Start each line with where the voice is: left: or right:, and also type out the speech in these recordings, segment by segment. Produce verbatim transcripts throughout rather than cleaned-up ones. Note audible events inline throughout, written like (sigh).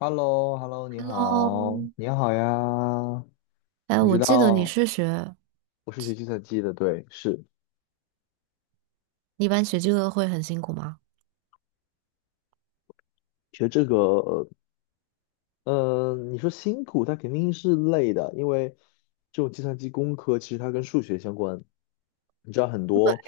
left: h e l l o h e l l o 你
right: Hello,
left: 好，你好呀。
right: 哎，
left: 知
right: 我记得你
left: 道
right: 是学，
left: 我是学计算机的，对，是
right: 你一般学这个会很辛苦吗？
left: 学这个。呃，你说辛苦，它肯定是累的，因为这种计算机工科其实它跟数学相关。你知道很多，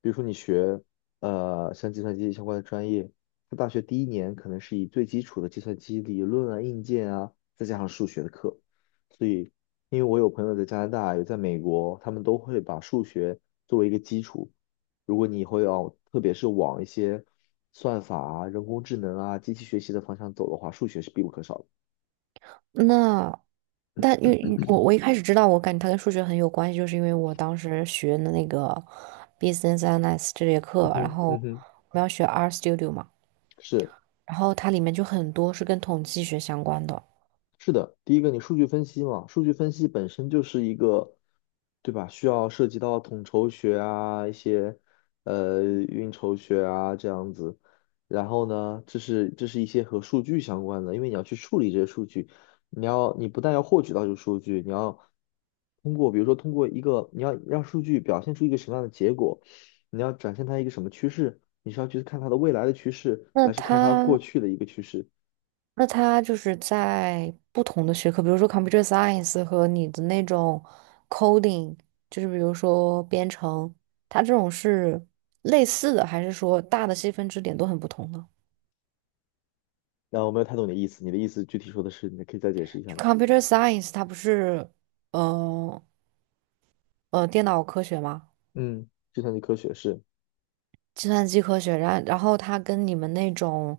left: 比如说你学呃像计算机相关的专业，它大学第一年可能是以最基础的计算机理论啊、硬件啊，再加上数学的课。所以，因为我有朋友在加拿大，有在美国，他们都会把数学作为一个基础。如果你以后要，特别是往一些算法啊、人工智能啊、机器学习的方向走的话，数学是必不可少的。
right: 那，但因为我我一开始知道，我感觉它跟数学很有关系，就是因为我当时学的那个 business analysis 这节
left: 嗯
right: 课，然
left: 哼，
right: 后
left: 嗯
right: 我
left: 哼，
right: 们要学 R Studio 嘛，
left: 是。
right: 然后它里面就很多是跟统计学相关的。
left: 是的，第一个你数据分析嘛，数据分析本身就是一个，对吧？需要涉及到统筹学啊，一些呃运筹学啊这样子。然后呢，这是这是一些和数据相关的，因为你要去处理这些数据，你要你不但要获取到这个数据，你要通过比如说通过一个你要让数据表现出一个什么样的结果，你要展现它一个什么趋势，你是要去看它的未来的趋势，
right: 那
left: 还是看它
right: 它
left: 过去的一个趋势？
right: 那它就是在不同的学科，比如说 computer science 和你的那种 coding，就是比如说编程，它这种是类似的，还是说大的细分支点都很不同呢？
left: 然后我没有太懂你的意思，你的意思具体说的是，你可以再解释一下
right: 就
left: 吗？
right: computer science 它不是，呃呃，电脑科学吗？
left: 嗯，计算机科学是，
right: 计算机科学，然然后它跟你们那种，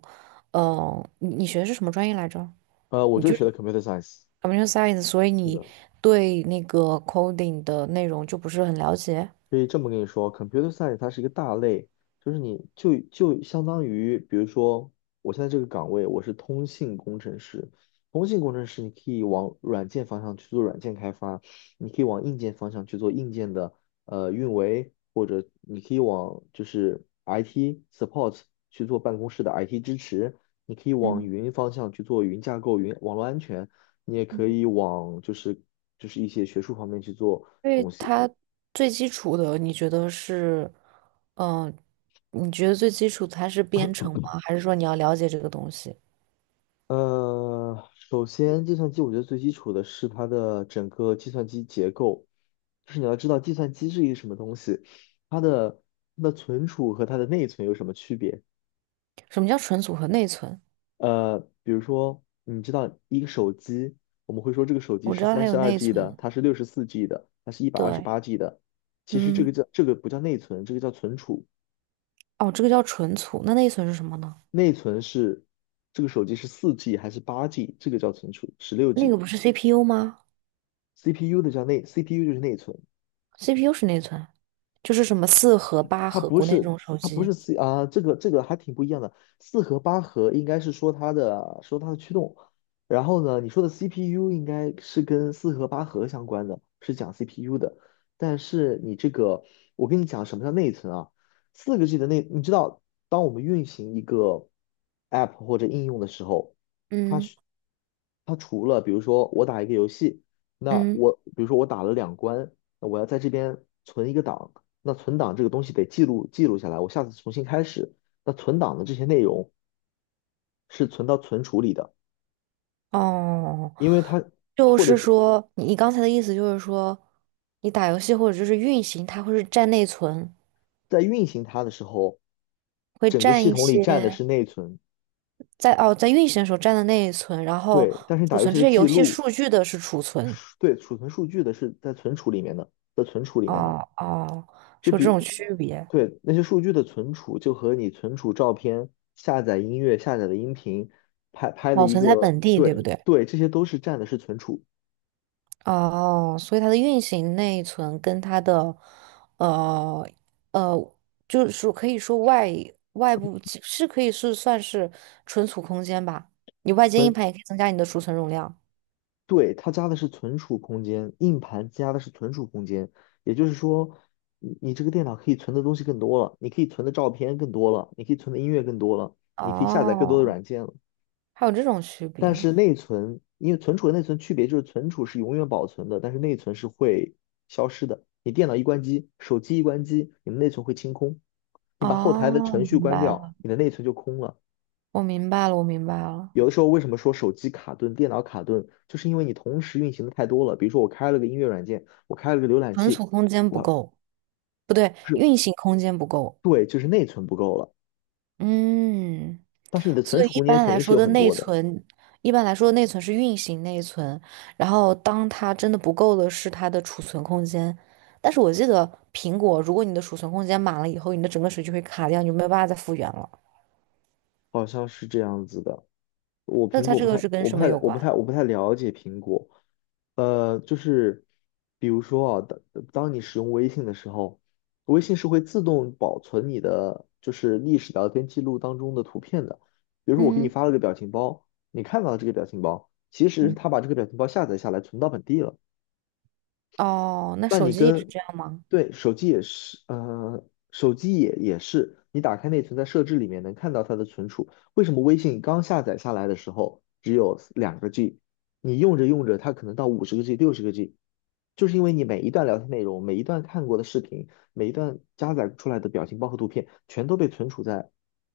right: 呃，你你学的是什么专业来着？
left: 呃，我
right: 你
left: 就
right: 就
left: 是学
right: 是
left: 的 computer science,
right: computer science，所以
left: 是
right: 你
left: 的。
right: 对那个 coding 的内容就不是很了解。
left: 可以这么跟你说，computer science 它是一个大类，就是你就就相当于，比如说我现在这个岗位我是通信工程师，通信工程师你可以往软件方向去做软件开发，你可以往硬件方向去做硬件的呃运维，或者你可以往就是 I T support 去做办公室的 I T 支持，你可以往云方向去做云架构、云网络安全，你也可以往就是就是一些学术方面去做。
right: 因为
left: 东西。
right: 它最基础的，你觉得是，嗯、你觉得最基础的它是编程吗？还是说你要了解这个东西？
left: 呃，首先，计算机我觉得最基础的是它的整个计算机结构，就是你要知道计算机是一个什么东西，它的它的存储和它的内存有什么区别？
right: 什么叫存储和内存？
left: 呃，比如说，你知道一个手机，我们会说这个手机
right: 我知
left: 是
right: 道
left: 三
right: 它有
left: 十二
right: 内
left: G
right: 存。
left: 的，它是六十四 G 的，它是一百二十
right: 对。
left: 八 G 的。其实这
right: 嗯。
left: 个叫，这个不叫内存，这个叫存储。
right: 哦，这个叫存储，那内存是什么呢？
left: 内存是这个手机是四 G 还是八 G,这个叫存储，十六
right: 那个
left: G。
right: 不是 C P U 吗
left: C P U 的叫内，C P U 就是内存。
right: ？C P U 是内存，就是什么四核、八
left: 它
right: 核，
left: 不
right: 国内这
left: 是，
right: 种手
left: 它不
right: 机。
left: 是 c 啊，这个这个还挺不一样的。四核八核应该是说它的，说它的驱动，然后呢，你说的 C P U 应该是跟四核八核相关的，是讲 C P U 的。但是你这个，我跟你讲什么叫内存啊？四个 G 的内，你知道，当我们运行一个 App 或者应用的时候，它
right: 嗯
left: 是它除了比如说我打一个游戏，那
right: 嗯。
left: 我比如说我打了两关，那我要在这边存一个档。那存档这个东西得记录记录下来，我下次重新开始。那存档的这些内容是存到存储里的，
right: 哦，
left: 因为它，
right: 就
left: 或者
right: 是
left: 就，
right: 说，你你刚才的意思就是说，你打游戏或者就是运行，它会是占内存。
left: 在运行它的时候，
right: 会
left: 整个
right: 占
left: 系
right: 一
left: 统里占的
right: 些
left: 是内存。
right: 在哦，在运行的时候占的内存，然后
left: 对。但是你
right: 储
left: 打游
right: 存
left: 戏
right: 这
left: 的
right: 些
left: 记
right: 游戏
left: 录，
right: 数据的是储存。
left: 数，对，储存数据的是在存储里面的，
right: 哦哦，
left: 就
right: 是有这
left: 比
right: 种区别。
left: 对那些数据的存储，就和你存储照片、下载音乐、下载的音频、拍拍的
right: 保
left: 一
right: 存在
left: 个，
right: 本地，对不
left: 对
right: 对？
left: 对，这些都是占的是存储。
right: 哦，所以它的运行内存跟它的呃呃，就是说可以说外外部其是可以是算是存储空间吧。你外接硬盘也可以增加你的储存容量。
left: 对，它加的是存储空间，硬盘加的是存储空间，也就是说，你，你这个电脑可以存的东西更多了，你可以存的照片更多了，你可以存的音乐更多了，你可以下载更多的
right: 哦，
left: 软件了。
right: 还有这种区
left: 但
right: 别。
left: 是内存，因为存储和内存区别就是存储是永远保存的，但是内存是会消失的。你电脑一关机，手机一关机，你的内存会清空。你把后台的
right: 哦，
left: 程序
right: 明
left: 关
right: 白了，
left: 掉，你的内存就空了。
right: 我明白了，我明白了。
left: 有的时候为什么说手机卡顿、电脑卡顿，就是因为你同时运行的太多了。比如说我开了个音乐软件，我开了个浏览
right: 存
left: 器，
right: 储空间不
left: 我。
right: 够，不对，
left: 不是。
right: 运行空间不够。
left: 对，就是内存不够了，
right: 嗯，
left: 但是你的存
right: 所以
left: 储
right: 一
left: 空间
right: 般
left: 肯
right: 来
left: 定是
right: 说
left: 有
right: 的
left: 很
right: 内
left: 多的，
right: 存，一般来说的内存是运行内存，然后当它真的不够的是它的储存空间。但是我记得苹果，如果你的储存空间满了以后，你的整个手机会卡掉，你就没有办法再复原了。
left: 好像是这样子的。我
right: 那
left: 苹
right: 它
left: 果
right: 这
left: 不
right: 个
left: 太，
right: 是跟
left: 我不
right: 什么
left: 太，
right: 有
left: 我
right: 关？
left: 不太，我不太了解苹果。呃，就是比如说啊，当当你使用微信的时候，微信是会自动保存你的就是历史聊天记录当中的图片的。比如说我给你
right: 嗯
left: 发了个表情包，你看到了这个表情包，其实
right: 嗯。
left: 它把这个表情包下载下来存到本地了。
right: 哦，那
left: 那
right: 手
left: 你
right: 机也是
left: 跟，
right: 这样吗？
left: 对，手机也是，呃，手机也也是，你打开内存，在设置里面能看到它的存储。为什么微信刚下载下来的时候只有两个 G,你用着用着，它可能到五十个 G、六十个 G,就是因为你每一段聊天内容、每一段看过的视频、每一段加载出来的表情包和图片，全都被存储在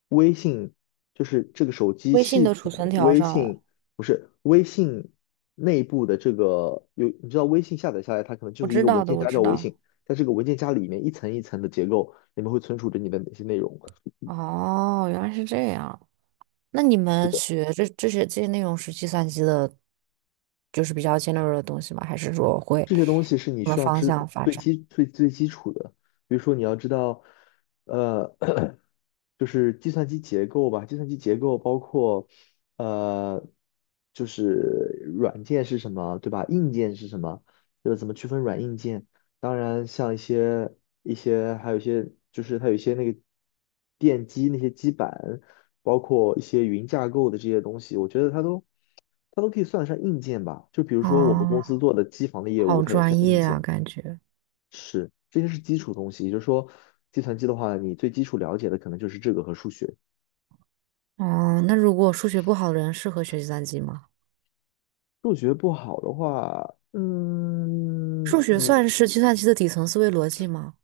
left: 微信，就是这个手机
right: 微信
left: 系
right: 的
left: 统。
right: 储存条
left: 微
right: 上了，
left: 信不是微信内部的这个有，你知道微信下载下来，它可能就
right: 我
left: 是一
right: 知
left: 个文
right: 道的，
left: 件
right: 我
left: 夹
right: 知
left: 叫微信，
right: 道。
left: 在这个文件夹里面一层一层的结构，里面会存储着你的哪些内容。
right: 哦，原来是这样。那你
left: 是
right: 们
left: 的。
right: 学这这些这些内容是计算机的，就是比较尖锐的东西吗？还是说会
left: 这些东西是你
right: 往的
left: 需要
right: 方
left: 知
right: 向发
left: 最
right: 展？
left: 基最最基础的，比如说你要知道，呃，(coughs) (clears throat) 就是计算机结构吧，计算机结构包括，呃，就是软件是什么，对吧？硬件是什么，就是怎么区分软硬件。当然，像一些一些还有一些就是它有一些那个电机那些基板，包括一些云架构的这些东西，我觉得它都。它都可以算得上硬件吧。就比如说我们公
right: 啊，
left: 司做的机房的业务，
right: 好
left: 它也算
right: 专
left: 硬
right: 业啊，
left: 件，
right: 感觉。
left: 是，这些是基础东西。也就是说，计算机的话，你最基础了解的可能就是这个和数学。
right: 哦，那如果数学不好的人适合学计算机吗？
left: 数学不好的话，嗯，
right: 数学
left: 你
right: 算是计算机的底层思维逻辑吗？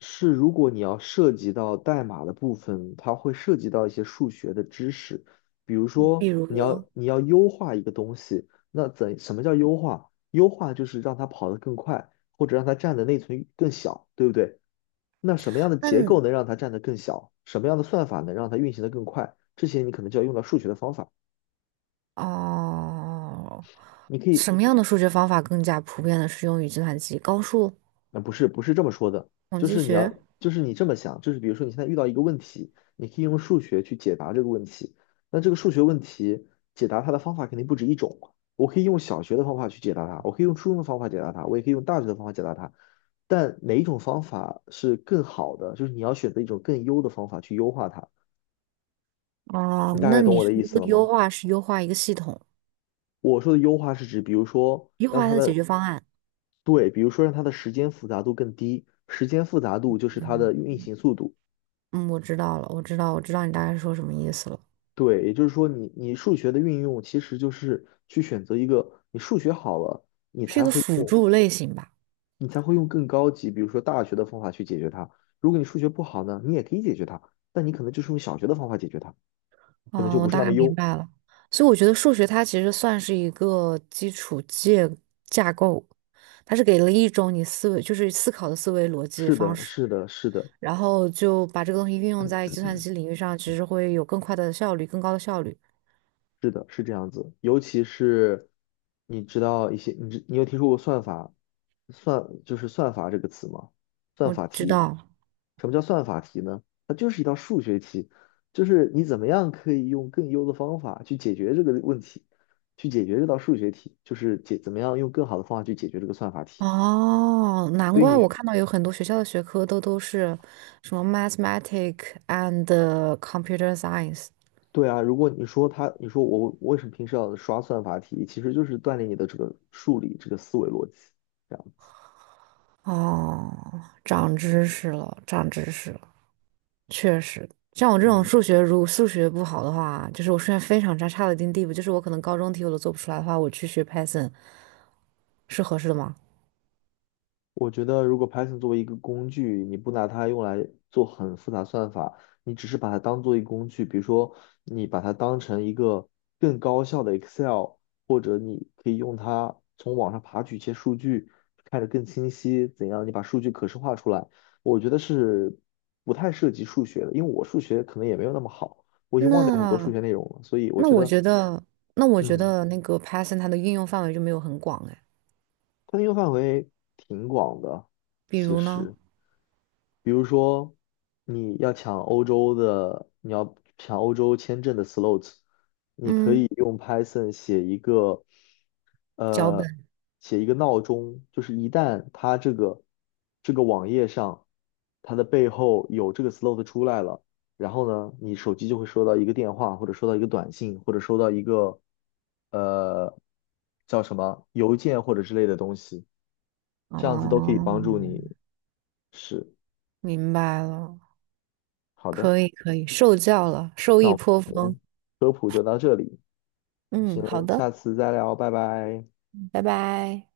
left: 是。如果你要涉及到代码的部分，它会涉及到一些数学的知识，比如
right: 比
left: 说你
right: 如，
left: 要，你要优化一个东西，那怎什么叫优化？优化就是让它跑得更快，或者让它占的内存更小，对不对？那什么样的
right: 那
left: 结构能让它占得更小？什么样的算法能让它运行得更快？这些你可能就要用到数学的方法。
right: 哦，
left: 你可以，
right: 什么样的数学方法更加普遍的适用于计算机？高数、
left: 呃，不是不是这么说的，
right: 统
left: 就
right: 计
left: 是你
right: 学？
left: 要，就是你这么想，就是比如说你现在遇到一个问题，你可以用数学去解答这个问题。那这个数学问题解答它的方法肯定不止一种。我可以用小学的方法去解答它，我可以用初中的方法解答它，我也可以用大学的方法解答它。但哪一种方法是更好的？就是你要选择一种更优的方法去优化它。
right: 哦，
left: 你大
right: 那
left: 概懂
right: 你
left: 我的
right: 是不
left: 意思了
right: 是优
left: 吗？
right: 化是优化一个系统，
left: 我说的优化是指，比如说
right: 优
left: 让
right: 化
left: 它
right: 它的解
left: 的，
right: 决方案？
left: 对，比如说让它的时间复杂度更低，时间复杂度就是它的运行速度。
right: 嗯，我知道了，我知道，我知道你大概说什么意思了，
left: 对，也就是说你，你数学的运用其实就是去选择一个。你数学好了，
right: 是一个辅助类型吧？
left: 你才会用更高级，比如说大学的方法去解决它。如果你数学不好呢，你也可以解决它，但你可能就是用小学的方法解决它，可能
right: 啊，
left: 就不
right: 我
left: 是
right: 大
left: 那
right: 概
left: 么
right: 明
left: 优。
right: 白了。所以我觉得数学它其实算是一个基础建架构，它是给了一种你思维，就是思考的思维逻辑
left: 是
right: 方
left: 的，
right: 式，
left: 是的，是的。
right: 然后就把这个东西运用在计算机领域上，其实会有更快的效率，更高的效率。
left: 是的，是这样子，尤其是你知道一些，你知你有听说过算法，算就是算法这个词吗？算
right: 我
left: 法
right: 知
left: 题，
right: 道。
left: 什么叫算法题呢？它就是一道数学题，就是你怎么样可以用更优的方法去解决这个问题，去解决这道数学题，就是解怎么样用更好的方法去解决这个算法题。
right: 哦，难
left: 所以
right: 怪
left: 你，
right: 我看到有很多学校的学科都都是什么 mathematics and computer science。
left: 对啊，如果你说他，你说我为什么平时要刷算法题，其实就是锻炼你的这个数理这个思维逻辑，这样子，
right: 哦，长知识了，长知识了，确实。像我这种数
left: 嗯。
right: 学，如果数学不好的话，就是我数学非常差，差到一定地步，就是我可能高中题我都做不出来的话，我去学 Python 是合适的吗？
left: 我觉得，如果 Python 作为一个工具，你不拿它用来做很复杂算法，你只是把它当做一个工具，比如说你把它当成一个更高效的 Excel,或者你可以用它从网上爬取一些数据，看着更清晰，怎样你把数据可视化出来，我觉得是不太涉及数学的，因为我数学可能也没有那么好，我已经忘掉很多数
right: 那
left: 学内容了，所以我
right: 那
left: 觉
right: 我
left: 得，
right: 觉得，那我觉
left: 嗯，
right: 得那个 Python 它的应用范围就没有很广哎，
left: 它的应用范围挺广的，
right: 比
left: 其
right: 如呢，
left: 实。比如说，你要抢欧洲的，你要抢欧洲签证的 slot,你可以
right: 嗯，
left: 用 Python 写一个，
right: 脚
left: 呃，
right: 本
left: 写一个闹钟，就是一旦它这个这个网页上，它的背后有这个 slot 出来了，然后呢，你手机就会收到一个电话，或者收到一个短信，或者收到一个，呃，叫什么邮件或者之类的东西，这样子都可以帮助
right: 哦，
left: 你。是，
right: 明白了，
left: 好的。
right: 可以可以，受教了，受
left: 那
right: 益颇
left: 我
right: 丰。
left: 们先
right: 嗯，好
left: 先
right: 的，
left: 下次再聊，拜拜。
right: 拜拜。